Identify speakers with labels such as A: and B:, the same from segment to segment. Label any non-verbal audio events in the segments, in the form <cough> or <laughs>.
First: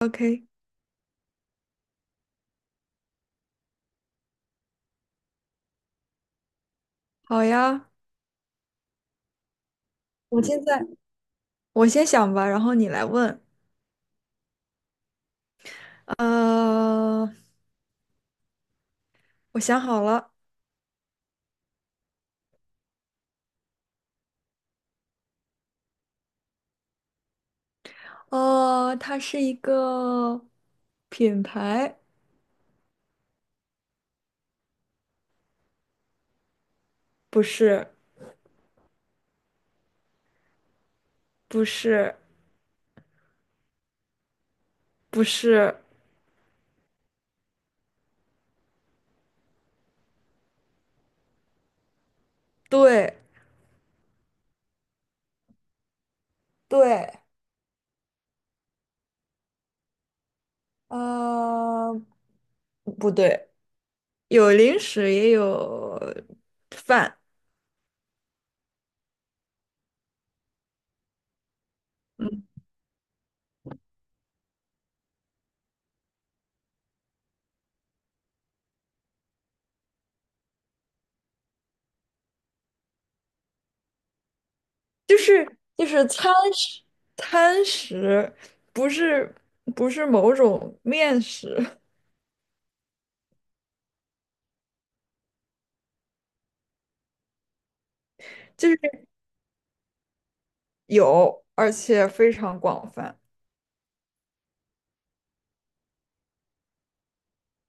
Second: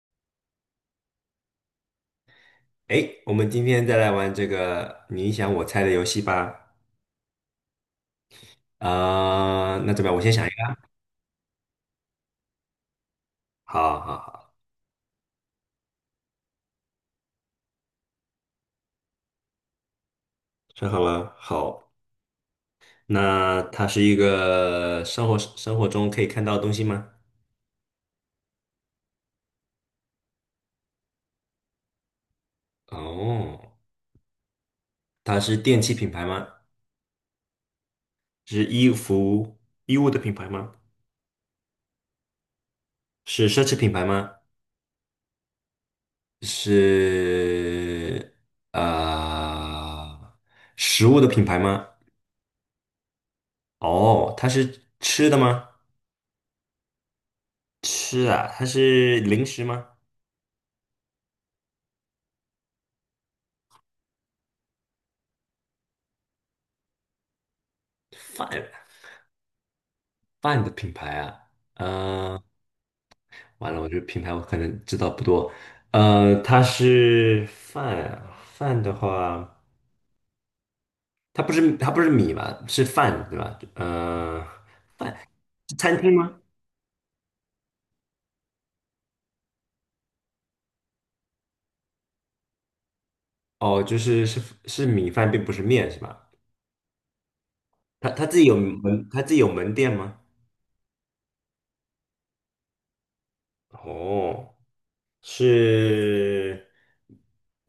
A: OK，
B: 诶，我们今天再来玩这个你想我猜的游戏吧。
A: 好呀，
B: 那怎么样？我先
A: 我
B: 想一个
A: 现在
B: 啊。
A: 我先想吧，然后你来问。
B: 好好好，
A: 呃，我想好了，
B: 说好了。好，那它是一个生活中可以看到的东西吗？
A: 它是一个品牌。
B: 哦，它是电器品牌吗？
A: 不是，
B: 是衣服衣物的品牌吗？
A: 不是，
B: 是奢侈品牌吗？
A: 不是。
B: 是呃食物的品牌吗？
A: 对。
B: 哦，它是吃的吗？
A: 对。
B: 吃啊，它是零食吗？
A: 呃，不对，有零食也有饭。
B: 饭饭的品牌啊，
A: 嗯，
B: 呃，完了，我这个品牌我可能知道不多。它是饭啊，饭的话，它不是米吧，是饭对吧？饭
A: 就是
B: 是
A: 就
B: 餐
A: 是
B: 厅
A: 餐
B: 吗？
A: 食，餐食，不是不是某种面食。
B: 哦，就是是米饭，并不是面是吧？它自己有
A: <laughs> 就
B: 门，
A: 是。
B: 它自己有门店吗？
A: 有，而且非常广泛。
B: 哦，是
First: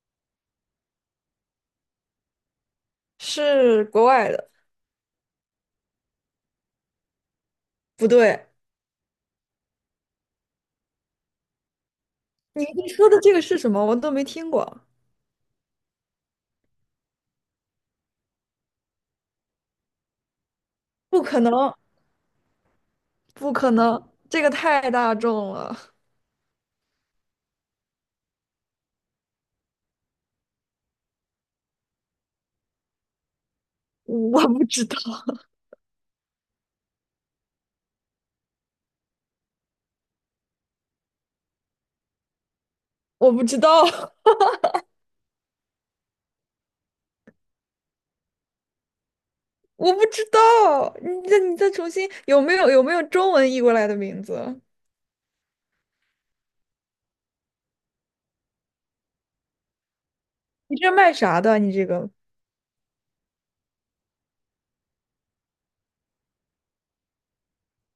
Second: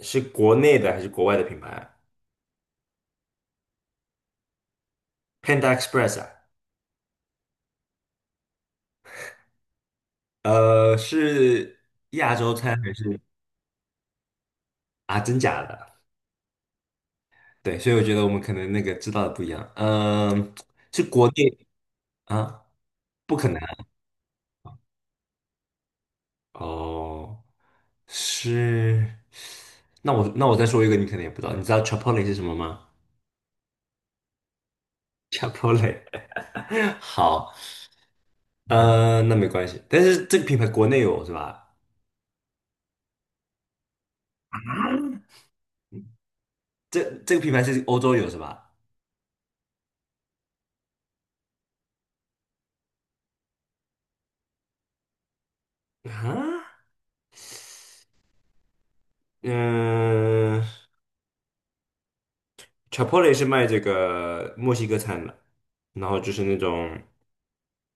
B: 是国内的还是国外的品牌？
A: 是国外的。
B: p a n d a Express 啊？
A: 不对，
B: 是亚洲
A: 你
B: 餐
A: 你
B: 还
A: 说
B: 是？
A: 的这个是什么？我都没听过。
B: 啊，真假的？对，所以我觉得我们可能那个知道的不一样。嗯，是
A: 不
B: 国
A: 可能，
B: 内啊，不可
A: 不
B: 能。
A: 可能，这个太大众了。
B: 哦，是。那我再说一个，你可能也不知道。你知道 c h i p o l i 是什么吗？
A: 我不知道，
B: c h i p o l i。 <laughs> 好，那没关系。但是这个品牌国内有是吧？
A: 我不知道，<laughs>
B: 这这个品牌是欧洲有是吧？
A: 我不知道。你再重新，有没有中文译过来的名字？
B: 啊，嗯、
A: 你这卖啥的？你这个
B: c h i p o l e 是卖这个墨西哥餐的，然后就是那种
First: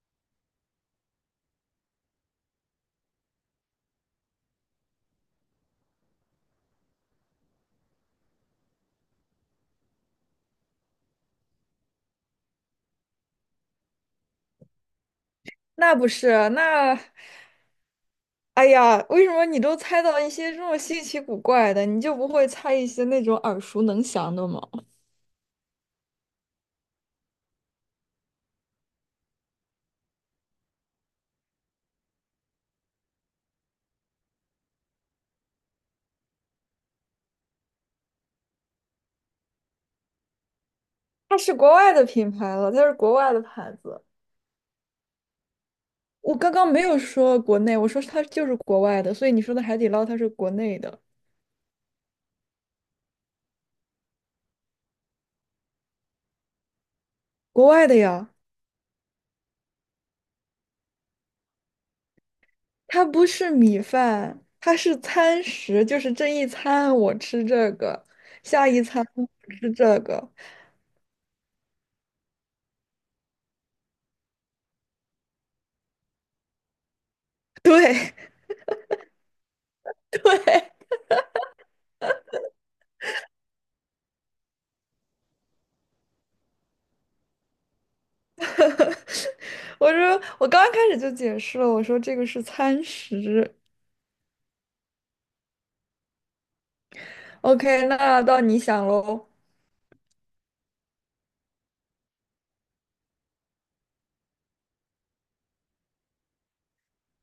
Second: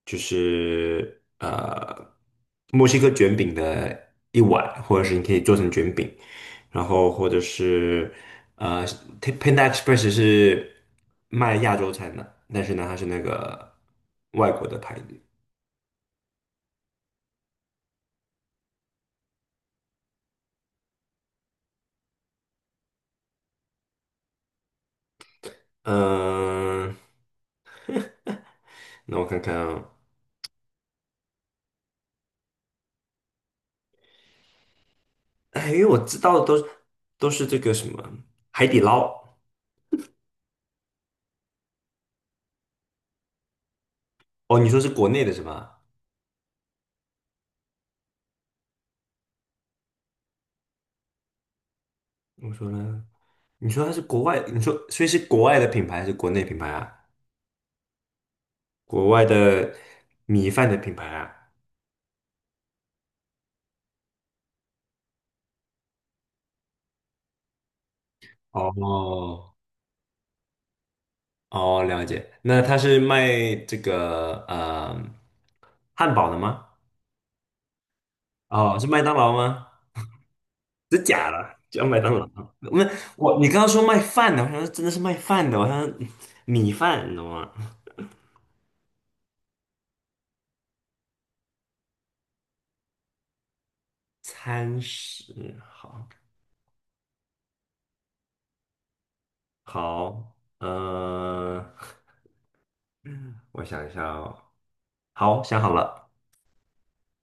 B: 就是呃墨西哥卷饼的一碗，或者是你可以做成卷饼，然后或者是呃 Panda Express 是卖亚洲餐的，但是呢它是那个外国的牌子。
A: 那不是那？哎呀，为什么你都猜到一些这么稀奇古怪的，你就不会猜一些那种耳熟能详的吗？
B: 嗯、那我看看啊。哎，因为我知道的都是这个什么海底捞。
A: 它是国外的品牌了，它是国外的牌子。
B: 哦，你说是国内的是吧？
A: 我刚刚没有说国内，我说它就是国外的，所以你说的海底捞它是国内的。
B: 我说呢。你说它是国外，你说所以是国外的品牌还是国内品牌啊？
A: 国外的呀，
B: 国外的米饭的品牌啊？
A: 它不是米饭，它是餐食，就是这一餐我吃这个，下一餐我
B: 哦，
A: 吃这个。
B: 哦，了解。那它是卖这个汉堡的吗？
A: 对，
B: 哦，是麦当劳吗？叫麦当劳。那我你刚刚说卖饭的，我想说真的是卖饭的，我想说米饭，你懂吗？
A: <laughs> 我说我刚刚开始就解释了，我说这个是餐食。
B: 餐食，好。
A: OK，那到你想喽。
B: 好，嗯，<laughs> 我想一下哦。好，想好了。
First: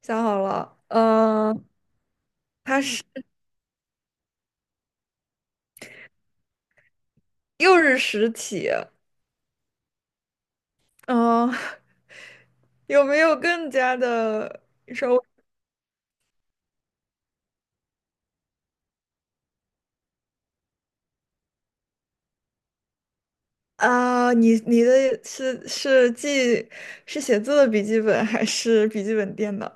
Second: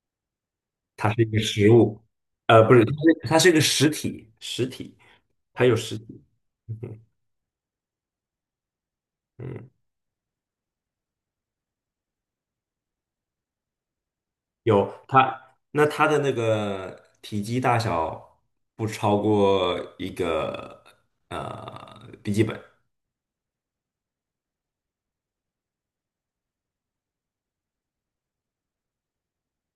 A: 想好了，
B: 它是一个实物。不
A: 它
B: 是，
A: 是
B: 它是一个实体，实体，它有实体。嗯。
A: 又是实体。
B: 嗯，
A: 嗯、<laughs> 有没有更加的
B: 有
A: 说
B: 它，那它的那个体积大小不超过一个笔记本。
A: 啊？你的是记是写字的笔记本还是笔记本电脑？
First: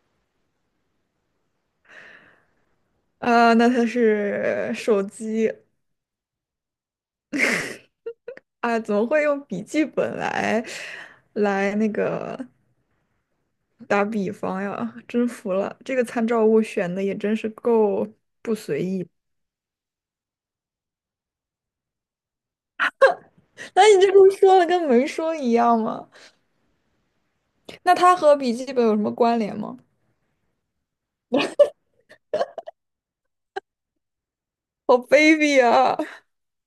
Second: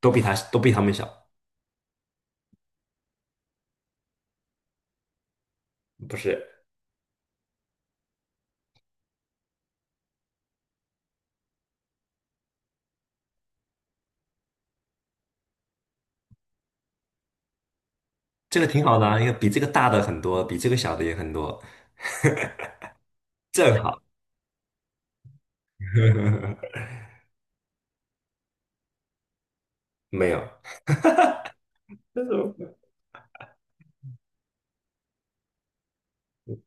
B: 都比它们小。
A: 啊，那它是手机
B: 不是。
A: 啊？怎么会用笔记本来来那个打比方呀？真服了，这个参照物选的也真是够。
B: 这个挺好的啊，因为比这个大的很多，比这个小的也很多，正
A: 那你
B: 好。
A: 这不是说了跟没说一样吗？
B: <laughs>
A: 那它和笔记本有什么关联吗？
B: 没有。这怎么会。
A: 好卑鄙啊！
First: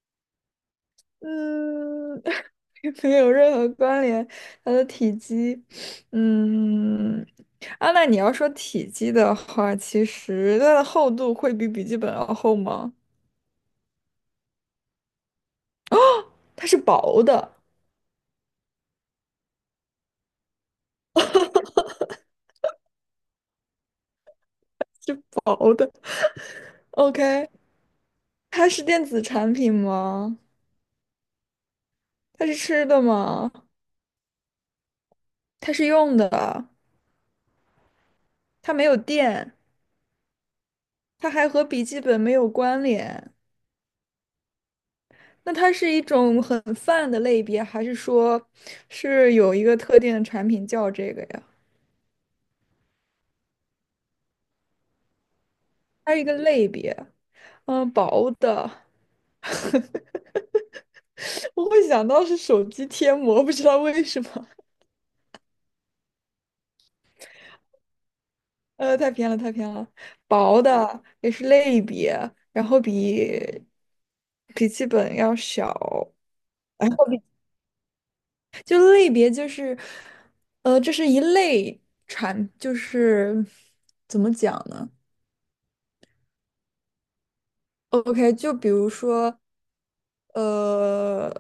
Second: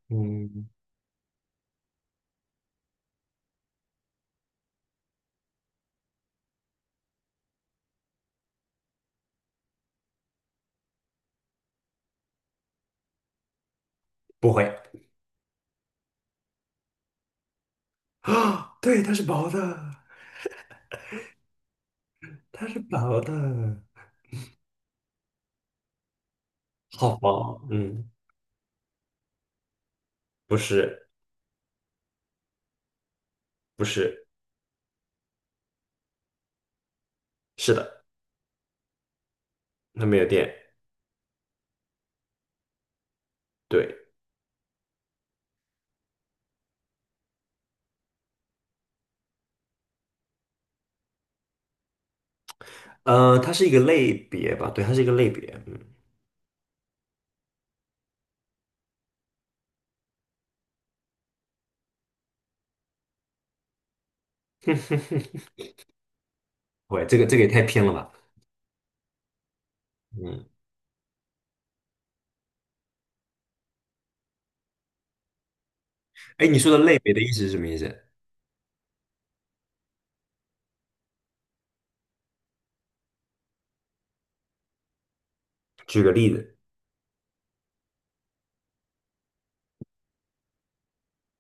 B: 嗯，
A: 嗯，<laughs> 没有任何关联。它的体积，嗯，啊，那你要说体积的话，其实它的厚度会比笔记本要厚吗？
B: 不会
A: 它是薄的，
B: 啊，<gasps> 对，它是薄的，它是薄的。
A: 薄的。
B: 好
A: OK，
B: 薄，嗯。
A: 它是电子产品吗？
B: 不是。
A: 它是吃的吗？
B: 不是。
A: 它是用的，
B: 是的。
A: 它没有电，
B: 它没有电。
A: 它还和笔记本没有关联。
B: 对。
A: 那它是一种很泛的类别，还是说是有一个特定的产品叫这个呀？
B: 它是一个类别吧？对，它是一个类别。嗯。
A: 还有一个类别，嗯，薄的，<laughs> 我会想到是手机贴膜，不知道为什么。
B: <laughs> 喂，这个这个也太偏了吧？
A: 太偏了，太偏了。
B: 嗯。
A: 薄的也是类别，然后比笔记本要小，
B: 哎，你说的
A: 然
B: 类
A: 后
B: 别的意思是什么意思？
A: 就类别就是，这是一类产，就是怎么讲呢
B: 举个例子。
A: ？OK，就比如说，呃，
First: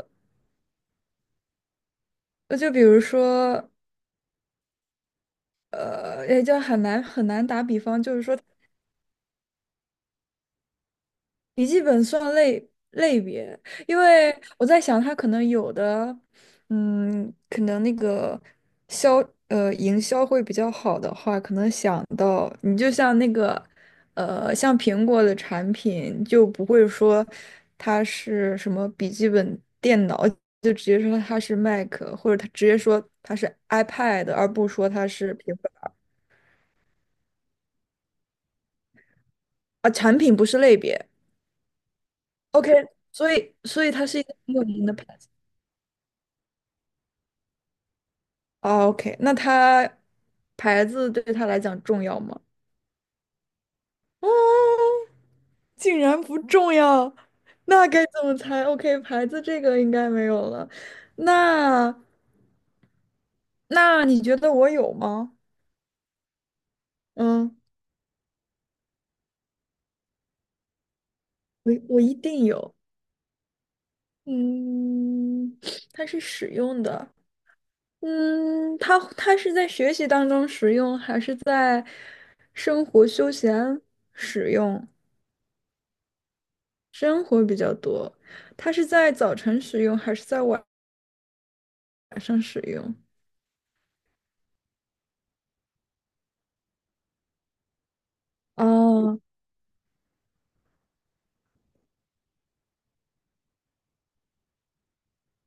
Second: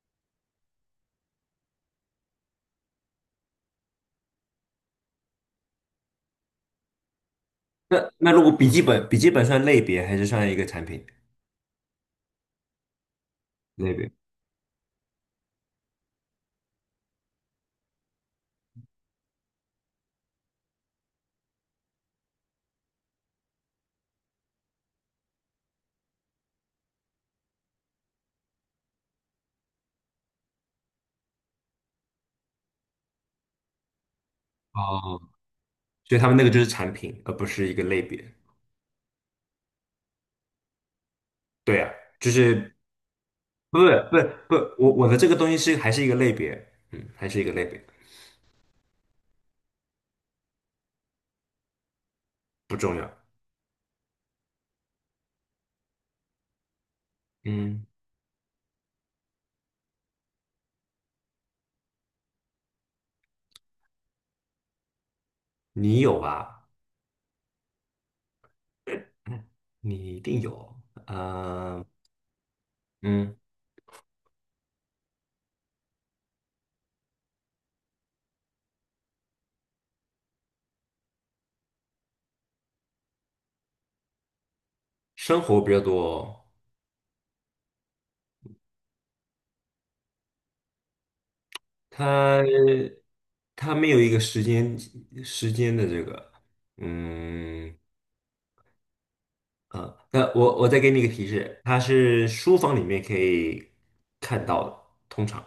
A: 就比如说，也就很难很难打比方，
B: 那
A: 就是
B: 那
A: 说。
B: 如果笔记本算类别还是算一个产品？
A: 笔记本算类别，
B: 类
A: 因
B: 别。
A: 为我在想，它可能有的，嗯，可能那个销营销会比较好的话，可能想到你就像那个像苹果的产品就不会说它是什么笔记本电脑，就直接说它是 Mac，或者它直接说它是 iPad，而不说它
B: 哦，
A: 是平板儿
B: 所以他们那个就是产品，而不是一个类别。
A: 啊，产品不是类别。
B: 对啊，就
A: OK，
B: 是
A: 所以所以它是一个
B: 不
A: 很有
B: 是，
A: 名
B: 我
A: 的
B: 我
A: 牌。
B: 的这
A: 子。
B: 个东西是还是一个类别，嗯，还是一个类别。
A: 哦，OK，那他牌子对他来讲重要吗？
B: 不重要。
A: 啊，竟然不重要，
B: 嗯，
A: 那该怎么猜？OK，牌子这个应该没有了。那那你觉得我有吗？
B: 你有吧？
A: 嗯，
B: 你一定有，
A: 我
B: 啊。
A: 我一定有。
B: 嗯，
A: 嗯，它是使用的。嗯，它是在学习当中使用，还是在生活休闲使用？
B: 生活比较多。
A: 生活比较多。它是在早晨使用还是在晚上使
B: 他
A: 用？
B: 他没有一个时间的这个，嗯。
A: 哦，
B: 那我再给你一个提示，它是书房里面可以看到的，通常。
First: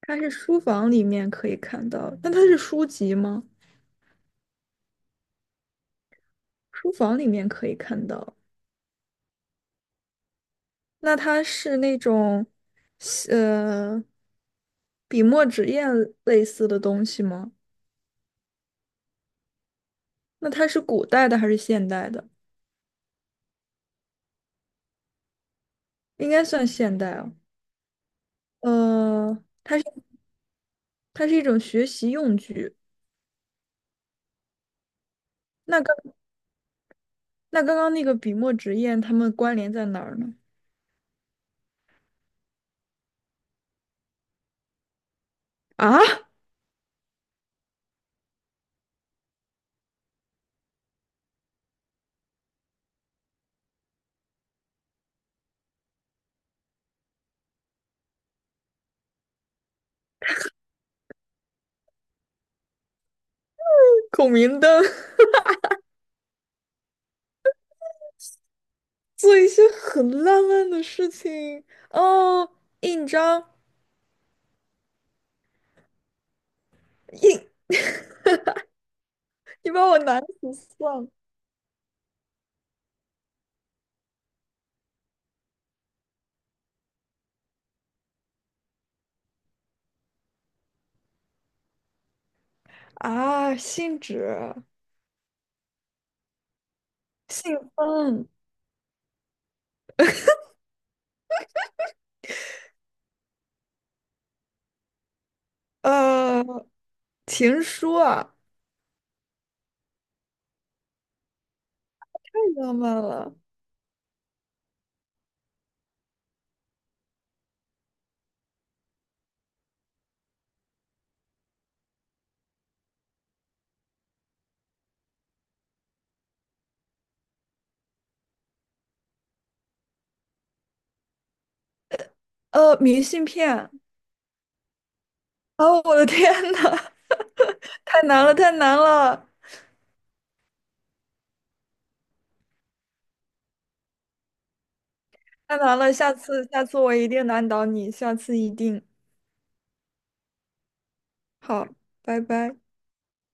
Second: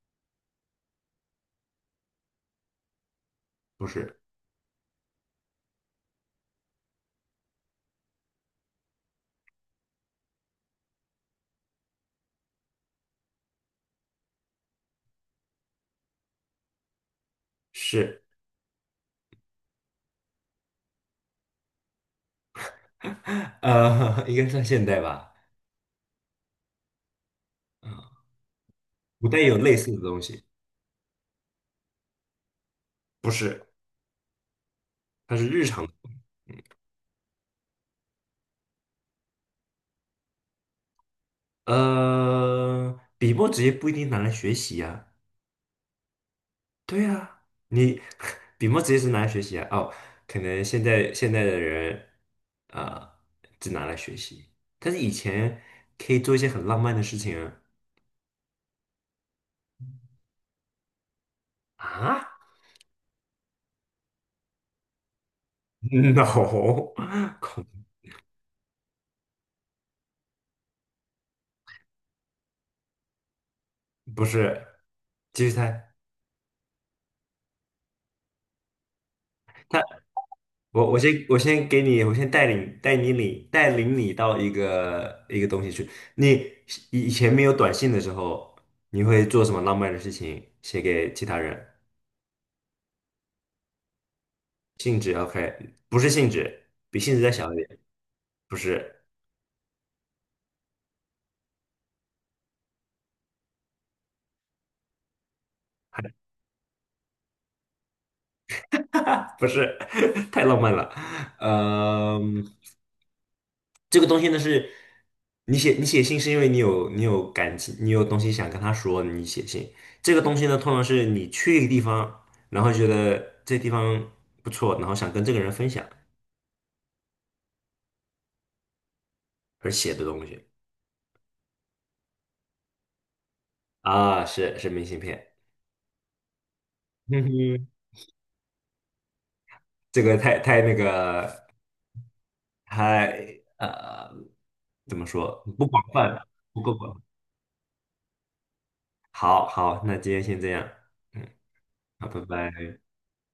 A: 它是书房里面可以看到，那它是书籍吗？
B: 不是。
A: 书房里面可以看到，那它是那种，呃，笔墨纸砚类似的东西吗？
B: 是。
A: 那它是古代的还是现代的？
B: <laughs> 应该算现代吧。
A: 应该算现代哦。
B: 古代
A: 呃，
B: 有类
A: 它
B: 似的
A: 是
B: 东西。
A: 它是一种学习用具。
B: 不是，它是日
A: 那
B: 常的。
A: 刚那刚刚那个笔墨纸砚，它们关联在哪儿呢？
B: 笔墨纸也不一定拿来学习呀、
A: 啊？
B: 对啊。你 <laughs> 笔墨直接是拿来学习啊？哦，可能现在的人啊、只拿来学习，但是以前可以做一些很浪漫的事情啊。啊
A: 孔明灯，
B: <laughs> No。恐，
A: <laughs> 做一些很浪漫的事情哦。印章，
B: 不是，继续猜。
A: 印，你
B: 那
A: 把我难死
B: 我我
A: 算了
B: 先我先给你，我先带领你到一个一个东西去。你以前没有短信的时候，你会做什么浪漫的事情写给其他人？
A: 啊！信纸、
B: 性质 OK,不是性质，比性质再小
A: 信
B: 一点。
A: 封，
B: 不是。<laughs>
A: 呃，情书啊，
B: 不是，<laughs> 太浪漫了。嗯。
A: 太浪漫了。
B: 这个东西呢是，你写信是因为你有感情，你有东西想跟他说，你写信。这个东西呢，通常是你去一个地方，然后觉得这地方不错，然后想跟这个人分享而写的东西。
A: 明信片，
B: 啊，是是明信片。
A: 哦，我的天呐，
B: 嗯哼。
A: <laughs> 太难了，太难了，
B: 这个太太那个。太呃，怎么说？
A: 太
B: 不
A: 难
B: 广
A: 了！下
B: 泛，
A: 次，
B: 不
A: 下
B: 够
A: 次我
B: 广。
A: 一定难倒你，下次一定。
B: 好好，那今天先这样，嗯。
A: 好，
B: 好，
A: 拜
B: 拜
A: 拜。
B: 拜。